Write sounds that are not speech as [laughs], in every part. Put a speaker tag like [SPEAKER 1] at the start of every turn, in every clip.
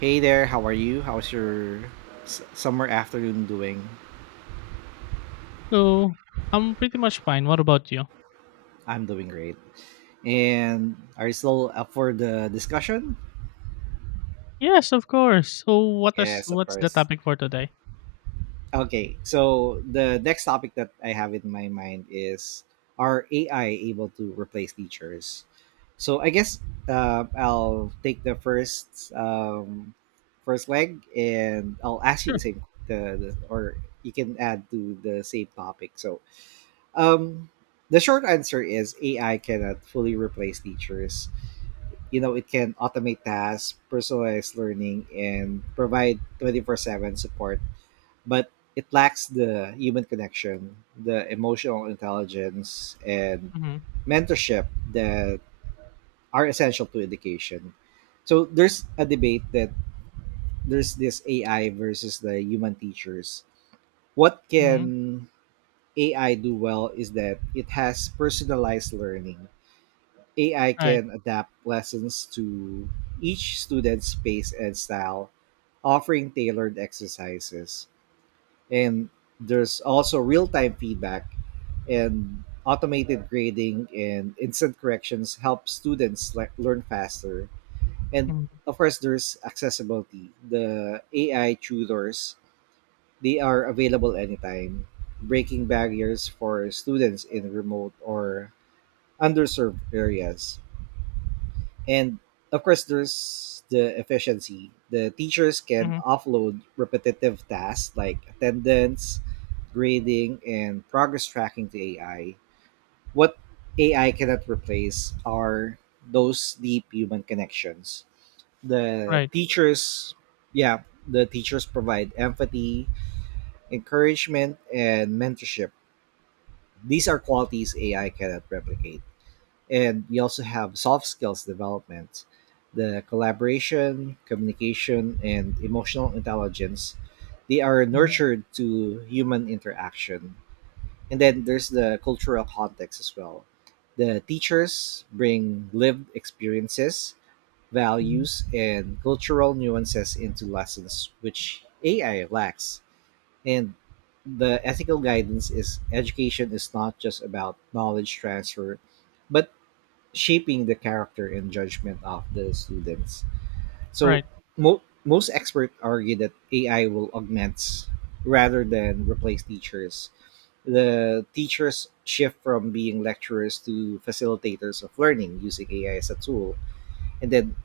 [SPEAKER 1] Hey there, how are you? How's your summer afternoon doing?
[SPEAKER 2] So I'm pretty much fine. What about you?
[SPEAKER 1] I'm doing great. And are you still up for the discussion?
[SPEAKER 2] Yes, of course. So what is
[SPEAKER 1] Yes, of
[SPEAKER 2] what's the
[SPEAKER 1] course.
[SPEAKER 2] topic for today?
[SPEAKER 1] Okay, so the next topic that I have in my mind is, are AI able to replace teachers? So I guess I'll take the first first leg, and I'll ask you the
[SPEAKER 2] Sure.
[SPEAKER 1] same the or you can add to the same topic. Um, the short answer is AI cannot fully replace teachers. You know, it can automate tasks, personalize learning, and provide 24/7 support, but it lacks the human connection, the emotional intelligence, and
[SPEAKER 2] Mm-hmm.
[SPEAKER 1] mentorship that are essential to education. So there's a debate that there's this AI versus the human teachers. What
[SPEAKER 2] Mm-hmm.
[SPEAKER 1] can AI do well is that it has personalized learning. AI
[SPEAKER 2] Right.
[SPEAKER 1] can adapt lessons to each student's space and style, offering tailored exercises. And there's also real time feedback, and automated grading and instant corrections help students learn faster. And
[SPEAKER 2] Mm-hmm.
[SPEAKER 1] of course, there's accessibility. The AI tutors, they are available anytime, breaking barriers for students in remote or underserved areas. And of course, there's the efficiency. The teachers can
[SPEAKER 2] Mm-hmm.
[SPEAKER 1] offload repetitive tasks like attendance, grading, and progress tracking to AI. What AI cannot replace are those deep human connections. The
[SPEAKER 2] Right.
[SPEAKER 1] teachers, yeah, the teachers provide empathy, encouragement, and mentorship. These are qualities AI cannot replicate, and we also have soft skills development, the collaboration, communication, and emotional intelligence. They are
[SPEAKER 2] Mm-hmm.
[SPEAKER 1] nurtured to human interaction. And then there's the cultural context as well. The teachers bring lived experiences,
[SPEAKER 2] Mm-hmm.
[SPEAKER 1] values, and cultural nuances into lessons, which AI lacks. And the ethical guidance is education is not just about knowledge transfer, but shaping the character and judgment of the students. So
[SPEAKER 2] Right.
[SPEAKER 1] most experts argue that AI will augment rather than replace teachers. The teachers shift from being lecturers to facilitators of learning using AI as a tool, and then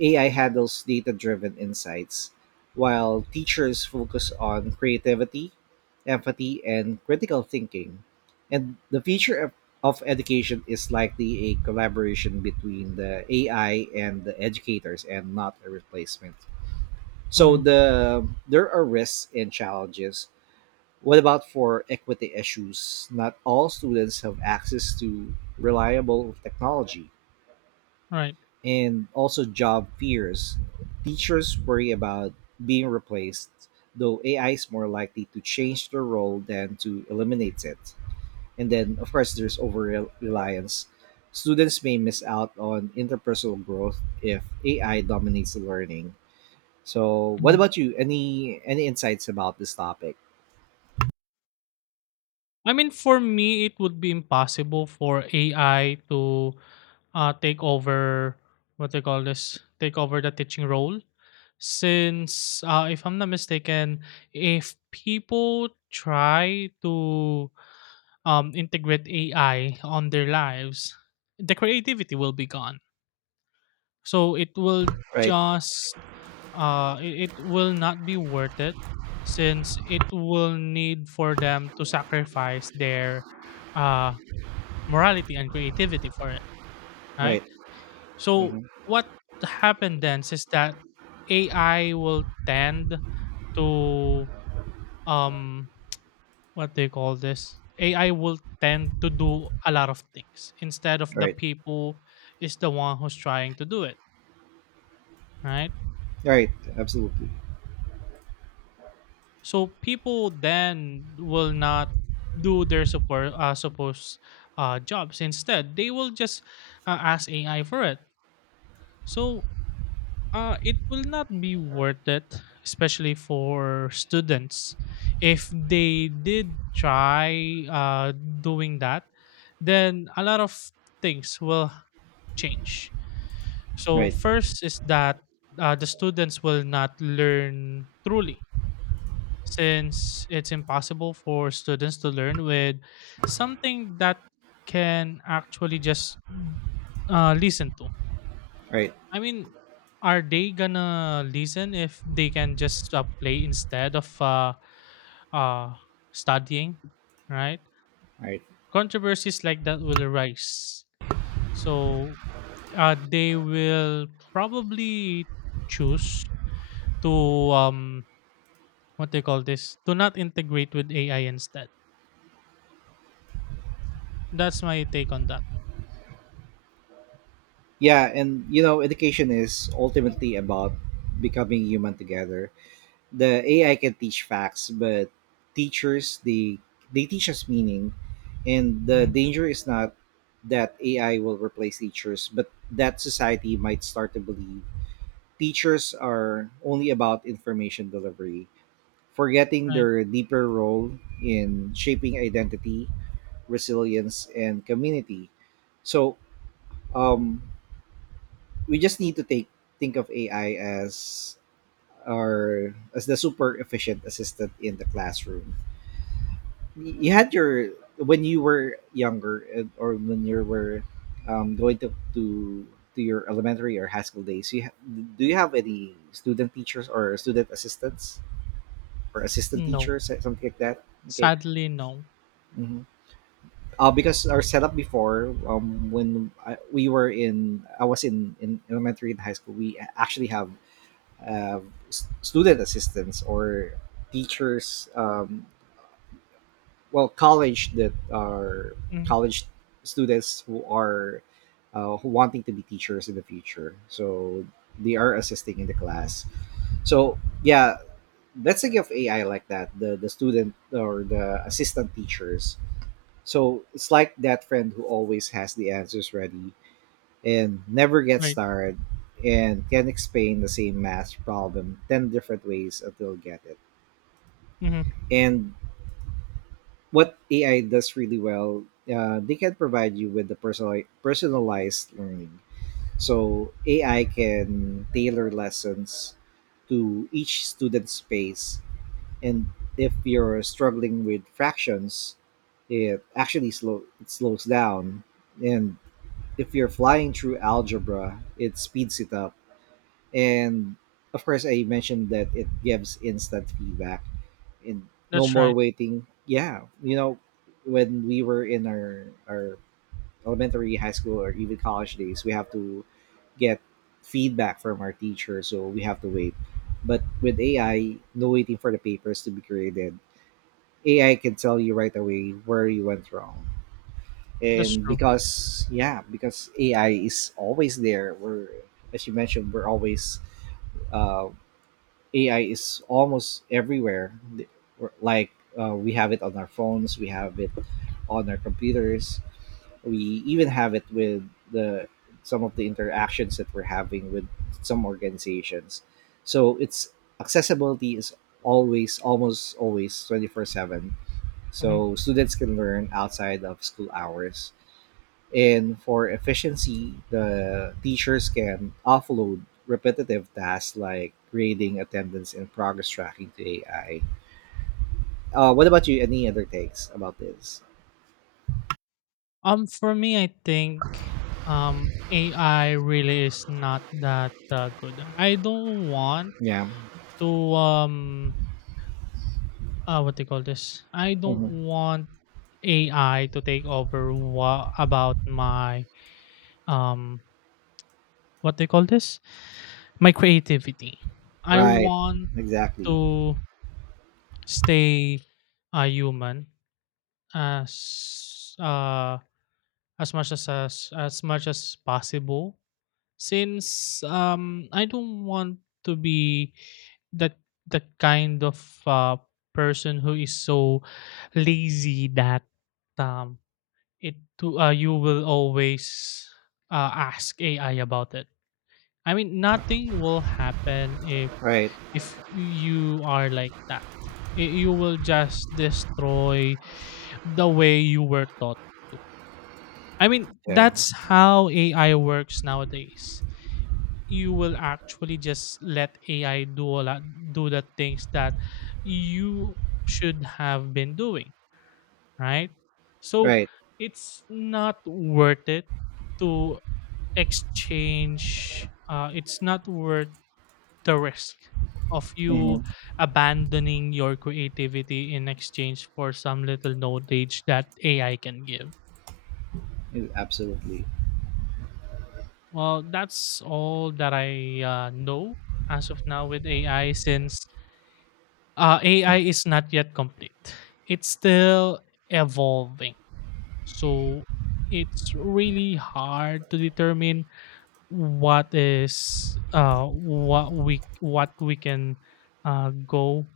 [SPEAKER 1] AI handles data driven insights, while teachers focus on creativity, empathy, and critical thinking. And the future of education is likely a collaboration between the AI and the educators, and not a replacement. So
[SPEAKER 2] Mm-hmm.
[SPEAKER 1] there are risks and challenges. What about for equity issues? Not all students have access to reliable technology,
[SPEAKER 2] Right.
[SPEAKER 1] and also job fears. Teachers worry about being replaced, though AI is more likely to change their role than to eliminate it. And then, of course, there's over reliance. Students may miss out on interpersonal growth if AI dominates learning. So, what
[SPEAKER 2] Mm-hmm.
[SPEAKER 1] about you? Any insights about this topic?
[SPEAKER 2] I mean, for me, it would be impossible for AI to take over what they call this, take over the teaching role. Since, if I'm not mistaken, if people try to integrate AI on their lives, the creativity will be gone, so it
[SPEAKER 1] Right,
[SPEAKER 2] just will not be worth it, since it will need for them to sacrifice their uh morality and creativity for it, right.
[SPEAKER 1] right,
[SPEAKER 2] So
[SPEAKER 1] mm-hmm,
[SPEAKER 2] what happened then is that AI will tend to um what they call this, AI will tend to do a lot of things instead of the
[SPEAKER 1] right,
[SPEAKER 2] people is the one who's trying to do it, right.
[SPEAKER 1] right. Absolutely.
[SPEAKER 2] So people then will not do their support supposed jobs. Instead, they will just ask AI for it. So it will not be worth it, especially for students. If they did try doing that, then a lot of things will change. So
[SPEAKER 1] Right,
[SPEAKER 2] first is that the students will not learn truly, since it's impossible for students to learn with something that can actually just listen to.
[SPEAKER 1] right,
[SPEAKER 2] I mean, are they gonna listen if they can just play instead of uh, studying, right?
[SPEAKER 1] right.
[SPEAKER 2] Controversies like that will arise. So they will probably choose to what they call this, to not integrate with AI instead. That's my take on that.
[SPEAKER 1] Yeah, and you know, education is ultimately about becoming human together. The AI can teach facts, but teachers they teach us meaning. And the
[SPEAKER 2] Mhm,
[SPEAKER 1] danger is not that AI will replace teachers, but that society might start to believe teachers are only about information delivery, forgetting
[SPEAKER 2] right.
[SPEAKER 1] their deeper role in shaping identity, resilience, and community. So, um, we just need to take think of AI as our as the super efficient assistant in the classroom. You had your when you were younger or when you were going to your elementary or high school days. Do you have any student teachers or student assistants or assistant
[SPEAKER 2] No,
[SPEAKER 1] teachers, something like that? Okay.
[SPEAKER 2] sadly, no.
[SPEAKER 1] hmm because our setup before, when we were in, I was in elementary and high school, we actually have uh, student assistants or teachers, well, college, that are
[SPEAKER 2] Mm,
[SPEAKER 1] college students who are who wanting to be teachers in the future, so they are assisting in the class. So yeah, that's a think of AI like that, the student or the assistant teachers. So it's like that friend who always has the answers ready and never gets
[SPEAKER 2] right.
[SPEAKER 1] tired and can explain the same math problem 10 different ways until get it.
[SPEAKER 2] Mhm,
[SPEAKER 1] And what AI does really well, they can provide you with the personalized learning. So AI can tailor lessons to each student's pace, and if you're struggling with fractions, it actually slows down, and if you're flying through algebra, it speeds it up. And of course, I mentioned that it gives instant feedback, and no
[SPEAKER 2] that's
[SPEAKER 1] more
[SPEAKER 2] right.
[SPEAKER 1] waiting. Yeah, you know, when we were in our elementary high school or even college days, we have to get feedback from our teacher, so we have to wait. But with AI, no waiting for the papers to be graded. AI can tell you right away where you went wrong.
[SPEAKER 2] That's
[SPEAKER 1] And
[SPEAKER 2] true.
[SPEAKER 1] because, yeah, because AI is always there, we're as you mentioned, we're always, uh, AI is almost everywhere. Like, we have it on our phones, we have it on our computers, we even have it with the some of the interactions that we're having with some organizations. So its accessibility is always, almost always, 24/7.
[SPEAKER 2] Mhm.
[SPEAKER 1] So students can learn outside of school hours. And for efficiency, the teachers can offload repetitive tasks like grading, attendance, and progress tracking to AI. What about you? Any other takes about this?
[SPEAKER 2] For me, I think AI really is not that good. I don't want
[SPEAKER 1] Yeah.
[SPEAKER 2] to um what they call this? I don't
[SPEAKER 1] Mhm.
[SPEAKER 2] want AI to take over about my um what they call this? My creativity. I
[SPEAKER 1] Right.
[SPEAKER 2] want
[SPEAKER 1] Exactly.
[SPEAKER 2] to stay a human as uh as much as possible, since I don't want to be that the kind of uh, person who is so lazy that um it to you will always ask AI about it. I mean, nothing will happen if
[SPEAKER 1] Right.
[SPEAKER 2] you are like that. You will just destroy the way you were taught to. I mean,
[SPEAKER 1] Yeah.
[SPEAKER 2] that's how AI works nowadays. You will actually just let AI do the things that you should have been doing, right? So
[SPEAKER 1] Right.
[SPEAKER 2] it's not worth it to exchange. It's not worth the risk of
[SPEAKER 1] Hmm.
[SPEAKER 2] you abandoning your creativity in exchange for some little knowledge that AI can give.
[SPEAKER 1] Absolutely.
[SPEAKER 2] Well, that's all that I know as of now with AI, since AI is not yet complete. It's still evolving. So it's really hard to determine what is uh what we what we can uh go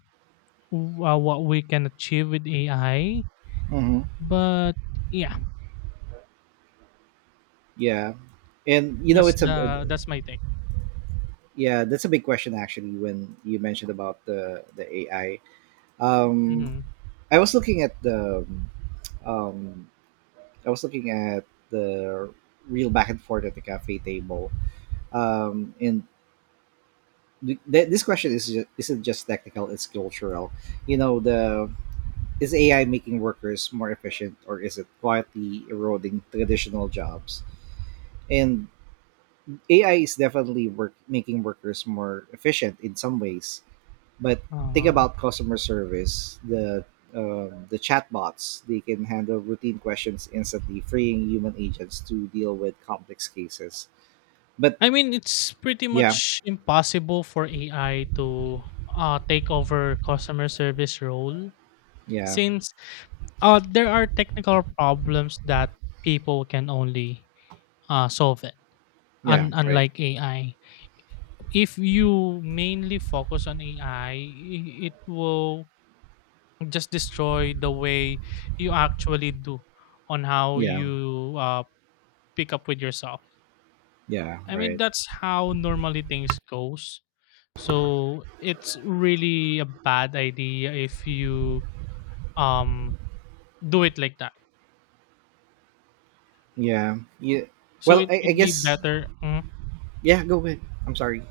[SPEAKER 2] what we can achieve with AI.
[SPEAKER 1] Hmm.
[SPEAKER 2] But yeah,
[SPEAKER 1] Yeah. And you know, it's a
[SPEAKER 2] that's my take.
[SPEAKER 1] yeah, that's a big question actually. When you mentioned about the AI, um,
[SPEAKER 2] hmm
[SPEAKER 1] I was looking at the um, I was looking at the real back and forth at the cafe table. Um, and this question is isn't just technical; it's cultural. You know, the is AI making workers more efficient, or is it quietly eroding traditional jobs? And AI is definitely work making workers more efficient in some ways. But think
[SPEAKER 2] Uh,
[SPEAKER 1] about customer service. The chatbots, they can handle routine questions instantly, freeing human agents to deal with complex cases. But
[SPEAKER 2] I mean, it's pretty
[SPEAKER 1] yeah,
[SPEAKER 2] much impossible for AI to take over customer service role,
[SPEAKER 1] yeah,
[SPEAKER 2] since there are technical problems that people can only solve it.
[SPEAKER 1] yeah,
[SPEAKER 2] Un
[SPEAKER 1] right.
[SPEAKER 2] unlike AI. If you mainly focus on AI, it will just destroy the way you actually do on how
[SPEAKER 1] Yeah,
[SPEAKER 2] you pick up with yourself.
[SPEAKER 1] yeah,
[SPEAKER 2] I mean,
[SPEAKER 1] right.
[SPEAKER 2] that's how normally things goes. So it's really a bad idea if you um do it like that.
[SPEAKER 1] Yeah, yeah.
[SPEAKER 2] So
[SPEAKER 1] Well,
[SPEAKER 2] it
[SPEAKER 1] I
[SPEAKER 2] would be
[SPEAKER 1] guess
[SPEAKER 2] better.
[SPEAKER 1] yeah. Go ahead. I'm sorry.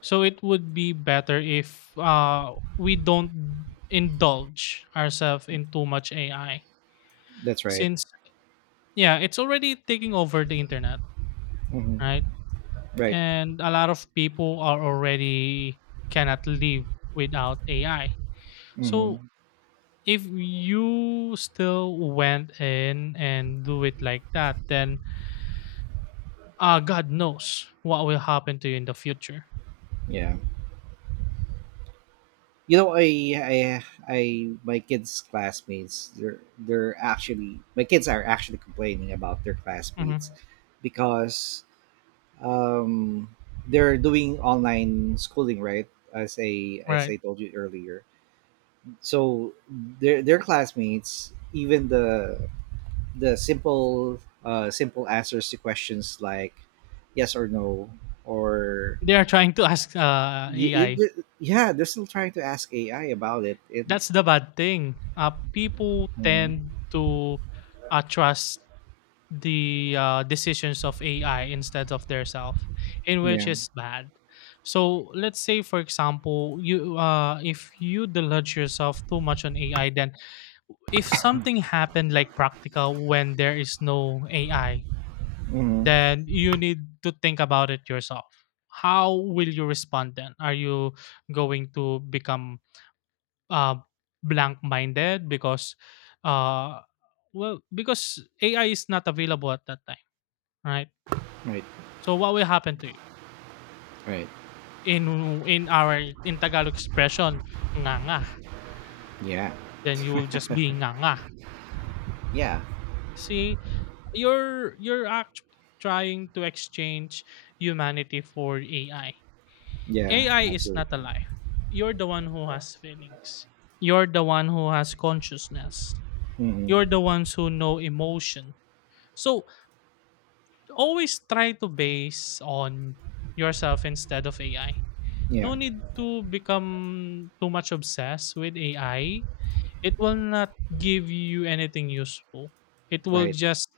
[SPEAKER 2] So it would be better if we don't indulge ourselves in too much AI,
[SPEAKER 1] That's right.
[SPEAKER 2] since yeah, it's already taking over the internet,
[SPEAKER 1] Hmm.
[SPEAKER 2] right?
[SPEAKER 1] Right.
[SPEAKER 2] And a lot of people are already cannot live without AI. So
[SPEAKER 1] Hmm.
[SPEAKER 2] if you still went in and do it like that, then God knows what will happen to you in the future.
[SPEAKER 1] Yeah. You know, I my kids classmates, they're actually my kids are actually complaining about their classmates
[SPEAKER 2] Mhm.
[SPEAKER 1] because um they're doing online schooling, right, as
[SPEAKER 2] Right?
[SPEAKER 1] I told you earlier. So their classmates, even the simple, simple answers to questions like yes or no or
[SPEAKER 2] They are trying to ask AI.
[SPEAKER 1] yeah, they're still trying to ask AI about it.
[SPEAKER 2] That's the bad thing. People
[SPEAKER 1] Mhm.
[SPEAKER 2] tend to trust the decisions of AI instead of their self, in which
[SPEAKER 1] Yeah.
[SPEAKER 2] is bad. So let's say, for example, you if you deluge yourself too much on AI, then if something happened like practical when there is no AI,
[SPEAKER 1] Hmm.
[SPEAKER 2] then you need to think about it yourself. How will you respond then? Are you going to become uh, blank-minded uh, because AI is not available at that time, right?
[SPEAKER 1] Right.
[SPEAKER 2] So what will happen to you
[SPEAKER 1] Right.
[SPEAKER 2] in in our in Tagalog expression, nga nga?
[SPEAKER 1] Yeah.
[SPEAKER 2] Then you will just be nga nga.
[SPEAKER 1] Yeah.
[SPEAKER 2] See, you're actually trying to exchange humanity for AI.
[SPEAKER 1] Yeah.
[SPEAKER 2] AI is not
[SPEAKER 1] Absolutely.
[SPEAKER 2] alive. You're the one who has feelings. You're the one who has consciousness.
[SPEAKER 1] Hmm.
[SPEAKER 2] You're the ones who know emotion. So always try to base on yourself instead of AI.
[SPEAKER 1] Yeah.
[SPEAKER 2] No need to become too much obsessed with AI. It will not give you anything useful. It will
[SPEAKER 1] Right.
[SPEAKER 2] just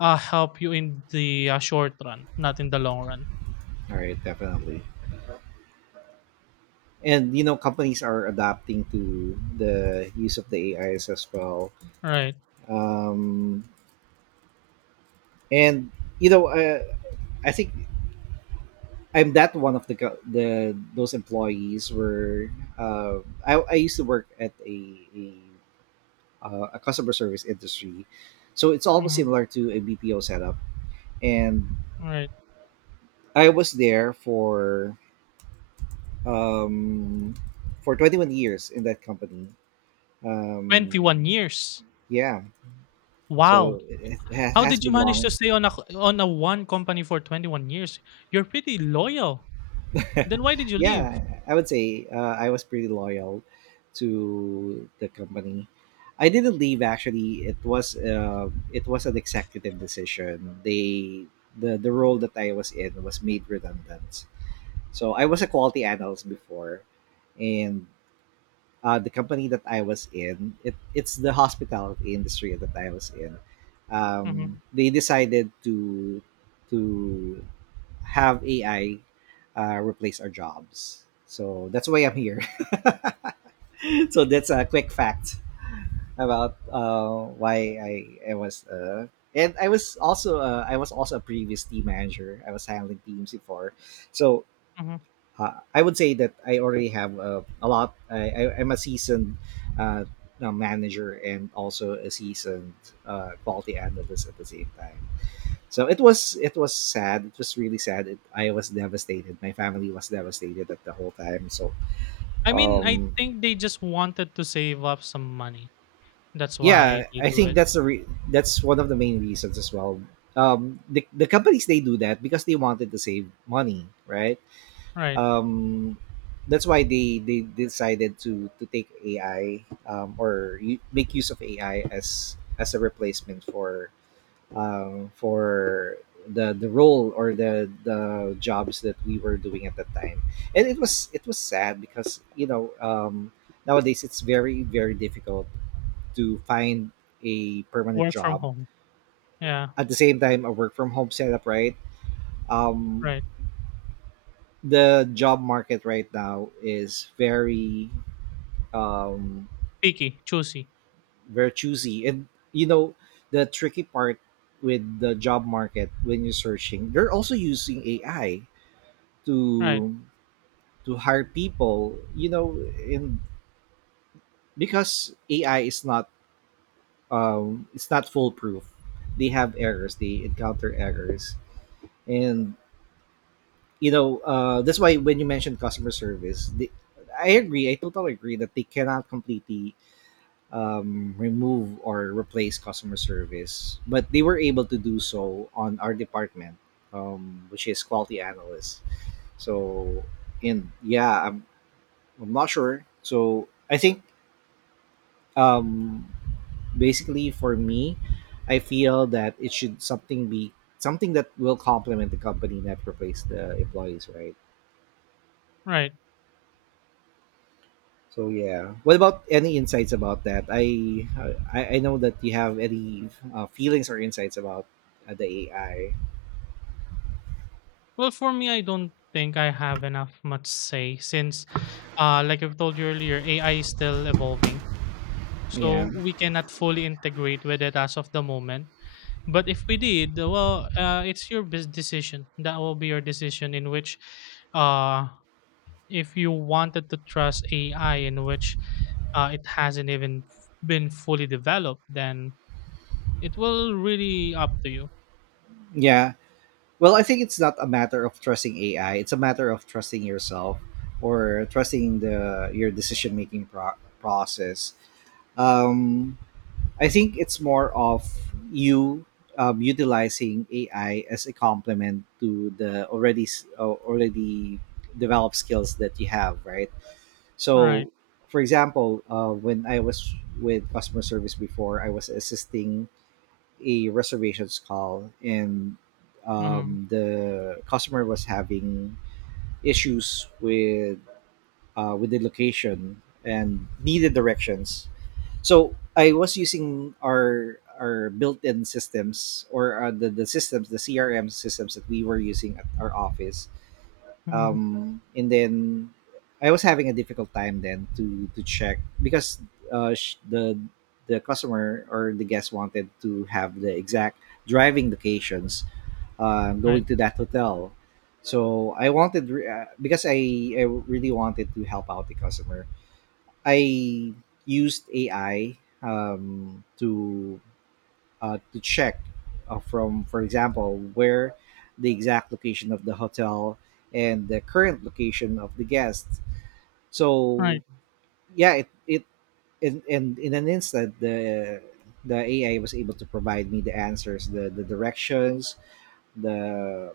[SPEAKER 2] help you in the short run, not in the long run.
[SPEAKER 1] All right. Definitely. And you know, companies are adapting to the use of the AIs as well.
[SPEAKER 2] Right.
[SPEAKER 1] Um, and You know, I think I'm that one of the those employees were. Uh, I used to work at a, a customer service industry, so it's almost
[SPEAKER 2] Mhm.
[SPEAKER 1] similar to a BPO setup, and
[SPEAKER 2] Right.
[SPEAKER 1] I was there um, for 21 years in that company.
[SPEAKER 2] 21
[SPEAKER 1] Um,
[SPEAKER 2] years.
[SPEAKER 1] yeah,
[SPEAKER 2] Wow.
[SPEAKER 1] so it
[SPEAKER 2] How
[SPEAKER 1] has
[SPEAKER 2] did you
[SPEAKER 1] been
[SPEAKER 2] manage to
[SPEAKER 1] long.
[SPEAKER 2] stay on a one company for 21 years? You're pretty loyal.
[SPEAKER 1] [laughs]
[SPEAKER 2] Then why did you leave?
[SPEAKER 1] Yeah, I would say I was pretty loyal to the company. I didn't leave actually. It was an executive decision. The role that I was in was made redundant. So I was a quality analyst before, and the company that I was in, it's the hospitality industry that I was in.
[SPEAKER 2] Mhm.
[SPEAKER 1] They decided to have AI replace our jobs. So that's why I'm here. [laughs] So that's a quick fact about why I was . And I was also a previous team manager. I was handling teams before, so
[SPEAKER 2] Mhm.
[SPEAKER 1] I would say that I already have a lot. I'm a seasoned uh, manager and also a seasoned, quality analyst at the same time. So it was sad. It was really sad. I was devastated. My family was devastated at the whole time. So
[SPEAKER 2] I mean, I
[SPEAKER 1] um,
[SPEAKER 2] think they just wanted to save up some money. That's why
[SPEAKER 1] yeah,
[SPEAKER 2] they
[SPEAKER 1] I
[SPEAKER 2] do
[SPEAKER 1] think
[SPEAKER 2] it.
[SPEAKER 1] that's that's one of the main reasons as well. The companies, they do that because they wanted to save money, right?
[SPEAKER 2] Right.
[SPEAKER 1] Um, that's why they decided to take AI, make use of AI as a replacement for the role or the jobs that we were doing at that time. And it was sad because you know, nowadays it's very very difficult to find a permanent
[SPEAKER 2] Work from
[SPEAKER 1] job
[SPEAKER 2] home. Yeah.
[SPEAKER 1] at the same time, a work from home setup, right? um,
[SPEAKER 2] Right.
[SPEAKER 1] the job market right now is very, um,
[SPEAKER 2] Picky, choosy.
[SPEAKER 1] very choosy. And you know, the tricky part with the job market when you're searching, they're also using AI
[SPEAKER 2] Right.
[SPEAKER 1] to to hire people. You know, and because AI is not, it's not foolproof. They have errors. They encounter errors, and you know, that's why when you mentioned customer service, I agree. I totally agree that they cannot completely, remove or replace customer service, but they were able to do so on our department, which is quality analyst. So, and yeah, I'm not sure. So, I think um, basically for me, I feel that it should something be something that will complement the company, not replace the employees, right?
[SPEAKER 2] Right.
[SPEAKER 1] So yeah, what about any insights about that? I know that you have any feelings or insights about the AI.
[SPEAKER 2] Well, for me, I don't think I have enough much say, since like I've told you earlier, AI is still evolving. So
[SPEAKER 1] Yeah,
[SPEAKER 2] we cannot fully integrate with it as of the moment. But if we did, well, it's your decision. That will be your decision in which uh, if you wanted to trust AI, in which it hasn't even been fully developed, then it will really up to you.
[SPEAKER 1] yeah. Well, I think it's not a matter of trusting AI. It's a matter of trusting yourself or trusting the your decision making process. Um, I think it's more of you utilizing AI as a complement to the already developed skills that you have, right?
[SPEAKER 2] Right.
[SPEAKER 1] So, for example, when I was with customer service before, I was assisting a reservations call, and
[SPEAKER 2] Mm-hmm.
[SPEAKER 1] the customer was having issues with the location and needed directions. So I was using our built-in systems, or the systems, the CRM systems that we were using at our office,
[SPEAKER 2] Mm-hmm.
[SPEAKER 1] and then I was having a difficult time then to check, because uh, sh- the the customer or the guest wanted to have the exact driving locations, going
[SPEAKER 2] Right.
[SPEAKER 1] to that hotel. So I wanted because I really wanted to help out the customer. I used AI to check, for example, where the exact location of the hotel and the current location of the guest. So
[SPEAKER 2] Right.
[SPEAKER 1] yeah, it in an instant, the AI was able to provide me the answers, the directions, the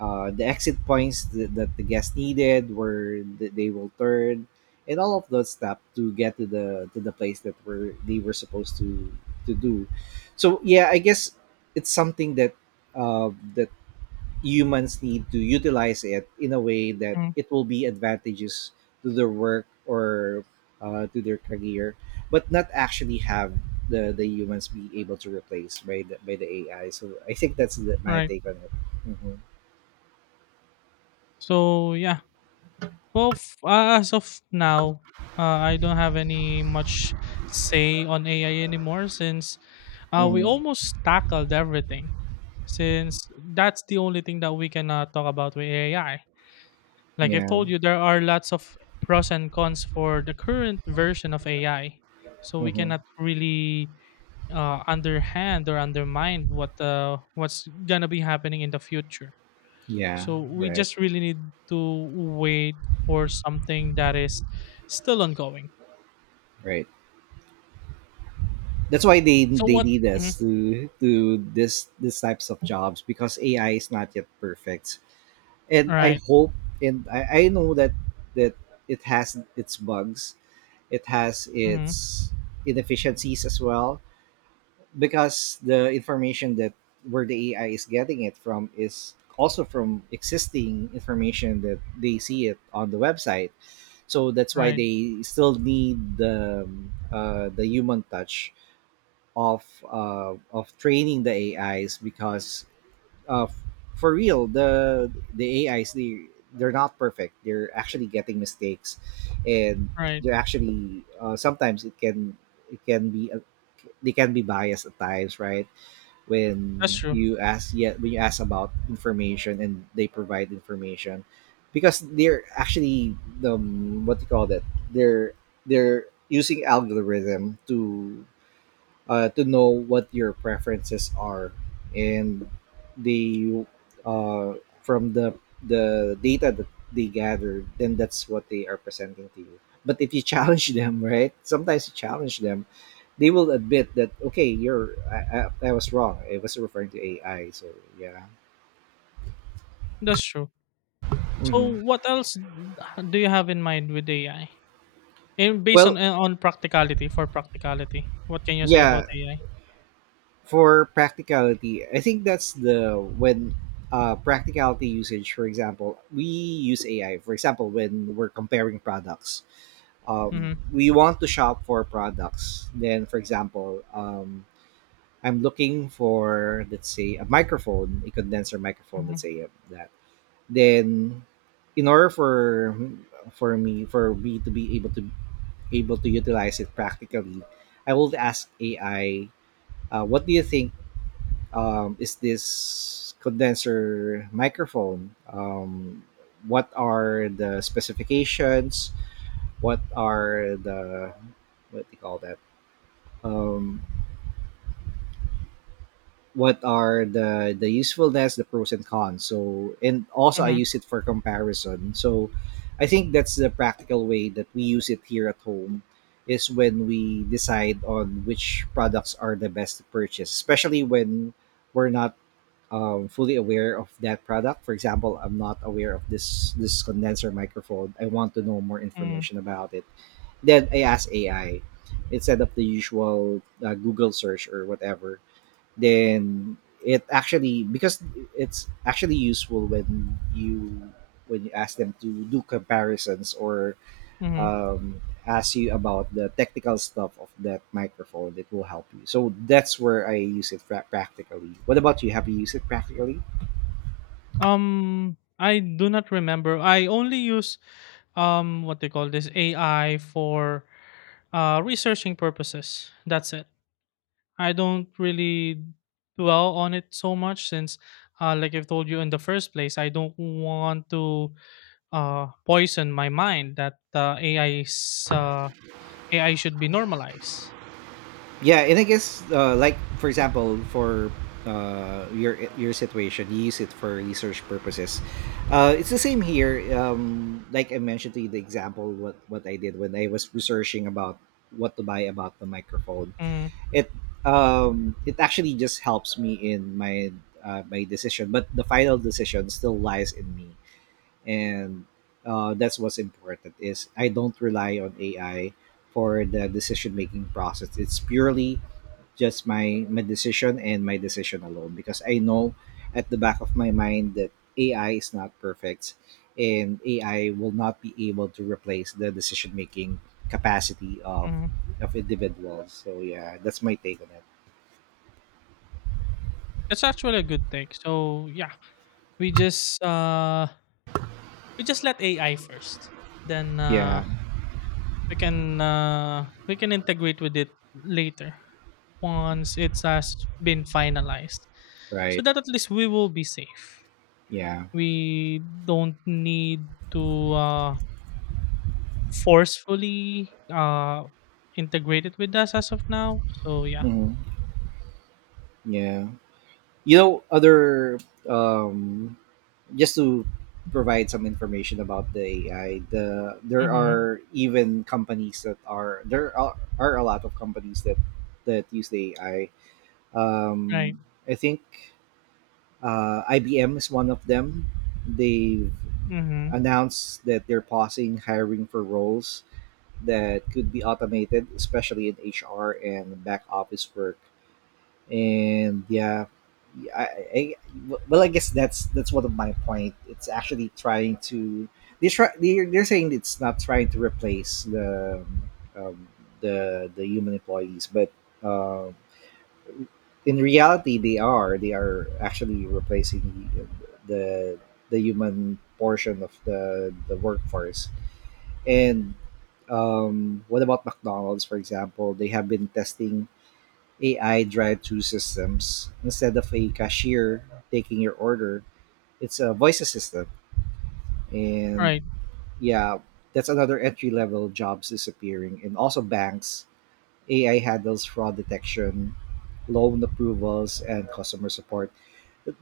[SPEAKER 1] the exit points that the guest needed, were that they will turn and all of those stuff to get to the place that were they were supposed to do. So yeah, I guess it's something that, that humans need to utilize it in a way that
[SPEAKER 2] Mm-hmm.
[SPEAKER 1] it will be advantageous to their work, or, to their career, but not actually have the humans be able to replace by the AI. So I think that's my
[SPEAKER 2] Right.
[SPEAKER 1] take on it.
[SPEAKER 2] So yeah. Well, as of now, uh, I don't have any much say on AI anymore, since we
[SPEAKER 1] Hmm.
[SPEAKER 2] almost tackled everything. Since that's the only thing that we can talk about with AI. Like I've told
[SPEAKER 1] Yeah.
[SPEAKER 2] you, there are lots of pros and cons for the current version of AI. So we
[SPEAKER 1] Hmm.
[SPEAKER 2] cannot really underhand or undermine what's gonna be happening in the future.
[SPEAKER 1] Yeah.
[SPEAKER 2] So we
[SPEAKER 1] Right.
[SPEAKER 2] just really need to wait for something that is still ongoing.
[SPEAKER 1] Right. That's why they
[SPEAKER 2] So
[SPEAKER 1] they
[SPEAKER 2] what?
[SPEAKER 1] need
[SPEAKER 2] Mhm,
[SPEAKER 1] us to this these types of jobs, because AI is not yet perfect. And I
[SPEAKER 2] right.
[SPEAKER 1] hope, and I know that it has its bugs. It has
[SPEAKER 2] Mhm,
[SPEAKER 1] its inefficiencies as well, because the information that where the AI is getting it from is also from existing information that they see it on the website. So that's why
[SPEAKER 2] right.
[SPEAKER 1] they still need the human touch of of training the AIs, because, uh, for real, the AIs, they're not perfect. They're actually getting mistakes, and
[SPEAKER 2] Right.
[SPEAKER 1] they're actually, sometimes it can be, they can be biased at times, right?
[SPEAKER 2] That's
[SPEAKER 1] When
[SPEAKER 2] true.
[SPEAKER 1] you ask, yeah, when you ask about information, and they provide information, because they're actually, the what do you call that, they're using algorithm to, to know what your preferences are, and they, uh, from the data that they gather, then that's what they are presenting to you. But if you [laughs] challenge them, right, sometimes you challenge them, they will admit that, okay, I was wrong. I was referring to AI, so yeah.
[SPEAKER 2] That's true. So
[SPEAKER 1] Hmm.
[SPEAKER 2] what else do you have in mind with AI? And based
[SPEAKER 1] Well,
[SPEAKER 2] on practicality, for practicality, what can you say about
[SPEAKER 1] yeah,
[SPEAKER 2] AI?
[SPEAKER 1] for practicality, I think that's the when practicality usage. For example, we use AI. For example, when we're comparing products,
[SPEAKER 2] Mhm,
[SPEAKER 1] we want to shop for products. Then, for example, I'm looking for, let's say, a microphone, a condenser microphone. Let's
[SPEAKER 2] mhm,
[SPEAKER 1] say, that. Then, in order for me to be able to, utilize it practically, I will ask AI, what do you think, is this condenser microphone? What are the specifications? What are the, what do you call that? Um, what are the usefulness, the pros and cons? So, and also I
[SPEAKER 2] mhm,
[SPEAKER 1] use it for comparison. So I think that's the practical way that we use it here at home, is when we decide on which products are the best to purchase, especially when we're not, fully aware of that product. For example, I'm not aware of this condenser microphone. I want to know more
[SPEAKER 2] mhm,
[SPEAKER 1] information about it. Then I ask AI instead of the usual, Google search or whatever. Then, it actually because it's actually useful when you ask them to do comparisons, or,
[SPEAKER 2] mhm.
[SPEAKER 1] um, ask you about the technical stuff of that microphone. It will help you. So that's where I use it practically. What about you? Have you used it practically?
[SPEAKER 2] I do not remember. I only use what they call this, AI, for researching purposes. That's it. I don't really dwell on it so much, since like I've told you in the first place, I don't want to poison my mind that AI should be normalized.
[SPEAKER 1] Yeah, and I guess, like, for example, for, your situation, you use it for research purposes. It's the same here. Like I mentioned to you, the example, what I did when I was researching about what to buy about the microphone.
[SPEAKER 2] Mm,
[SPEAKER 1] It it actually just helps me in my decision, but the final decision still lies in me, and, that's what's important, is I don't rely on AI for the decision making process. It's purely just my decision and my decision alone, because I know at the back of my mind that AI is not perfect, and AI will not be able to replace the decision making capacity
[SPEAKER 2] mm.
[SPEAKER 1] of individuals. So yeah, that's my take on it.
[SPEAKER 2] That's actually a good thing. So yeah, we just uh we just let AI first. Then
[SPEAKER 1] Yeah,
[SPEAKER 2] we can integrate with it later, once it has been finalized, so
[SPEAKER 1] right.
[SPEAKER 2] that at least we will be safe.
[SPEAKER 1] Yeah.
[SPEAKER 2] We don't need to forcefully integrate it with us as of now. So yeah.
[SPEAKER 1] Hmm. Yeah. You know, other, um just to provide some information about the AI, there
[SPEAKER 2] Mm-hmm.
[SPEAKER 1] are even companies that are there are a lot of companies that use the AI.
[SPEAKER 2] Right.
[SPEAKER 1] Um, I think, IBM is one of them. They've
[SPEAKER 2] Mm-hmm.
[SPEAKER 1] announced that they're pausing hiring for roles that could be automated, especially in HR and back office work. And yeah, I well, I guess that's one of my point. It's actually trying to, they're saying it's not trying to replace um, the human employees, but, uh, in reality, they are, actually replacing the the human portion of the workforce. And, what about McDonald's, for example, they have been testing AI drive-through systems. Instead of a cashier taking your order, it's a voice assistant. And
[SPEAKER 2] Right.
[SPEAKER 1] yeah, that's another entry level jobs disappearing. And also banks, AI handles fraud detection, loan approvals, and customer support.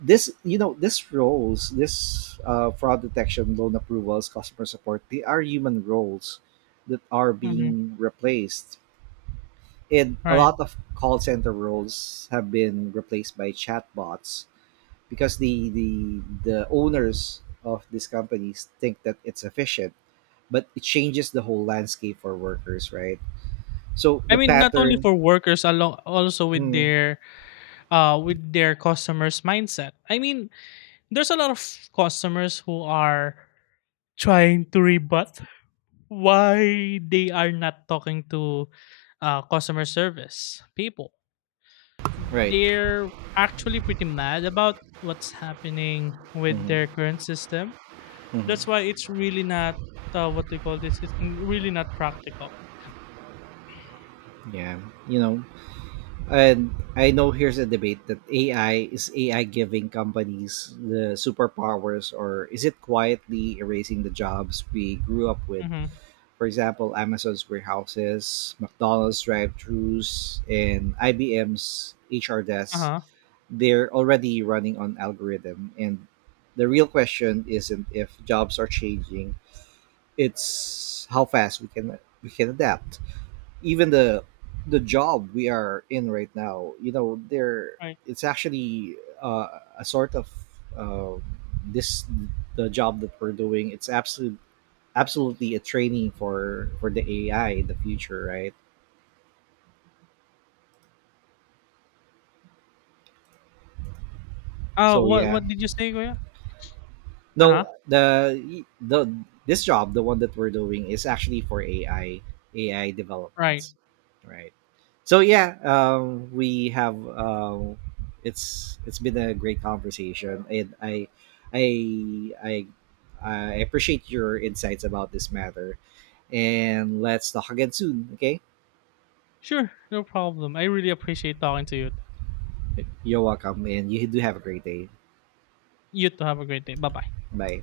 [SPEAKER 1] This, this roles, this, fraud detection, loan approvals, customer support, they are human roles that are
[SPEAKER 2] Mm-hmm.
[SPEAKER 1] being replaced, and a
[SPEAKER 2] Right.
[SPEAKER 1] lot of call center roles have been replaced by chatbots, because the the owners of these companies think that it's efficient, but it changes the whole landscape for workers, right? So
[SPEAKER 2] I
[SPEAKER 1] the
[SPEAKER 2] mean, not only
[SPEAKER 1] pattern.
[SPEAKER 2] for workers, along also
[SPEAKER 1] Mm.
[SPEAKER 2] with their customers mindset, I mean. There's a lot of customers who are trying to rebut why they are not talking to customer service people.
[SPEAKER 1] Right?
[SPEAKER 2] They're actually pretty mad about what's happening with their
[SPEAKER 1] Hmm.
[SPEAKER 2] current system. That's
[SPEAKER 1] Hmm.
[SPEAKER 2] why it's really not what they call this. It's really not practical.
[SPEAKER 1] Yeah, you know, and I know here's a debate, that AI is AI giving companies the superpowers, or is it quietly erasing the jobs we grew up with?
[SPEAKER 2] Mm-hmm.
[SPEAKER 1] For example, Amazon's warehouses, McDonald's drive-thrus, and IBM's HR
[SPEAKER 2] Uh
[SPEAKER 1] desks,
[SPEAKER 2] huh.
[SPEAKER 1] they're already running on algorithm. And the real question isn't if jobs are changing, it's how fast we can adapt. Even the job we are in right now, you know, there
[SPEAKER 2] Right.
[SPEAKER 1] it's actually, uh, a sort of, uh, this the job that we're doing. It's absolutely a training for the AI in the future, right?
[SPEAKER 2] Uh,
[SPEAKER 1] So
[SPEAKER 2] what
[SPEAKER 1] yeah,
[SPEAKER 2] what did you say, Goya? Uh huh.
[SPEAKER 1] no, the this job, the one that we're doing, is actually for AI AI
[SPEAKER 2] Right.
[SPEAKER 1] developments, right? So yeah, we have it's been a great conversation, and I I I appreciate your insights about this matter, and let's talk again soon. Okay,
[SPEAKER 2] Sure. No problem. I really appreciate talking to you.
[SPEAKER 1] you're welcome, and you do have a great day.
[SPEAKER 2] You too. Have a great day. Bye bye.
[SPEAKER 1] Bye.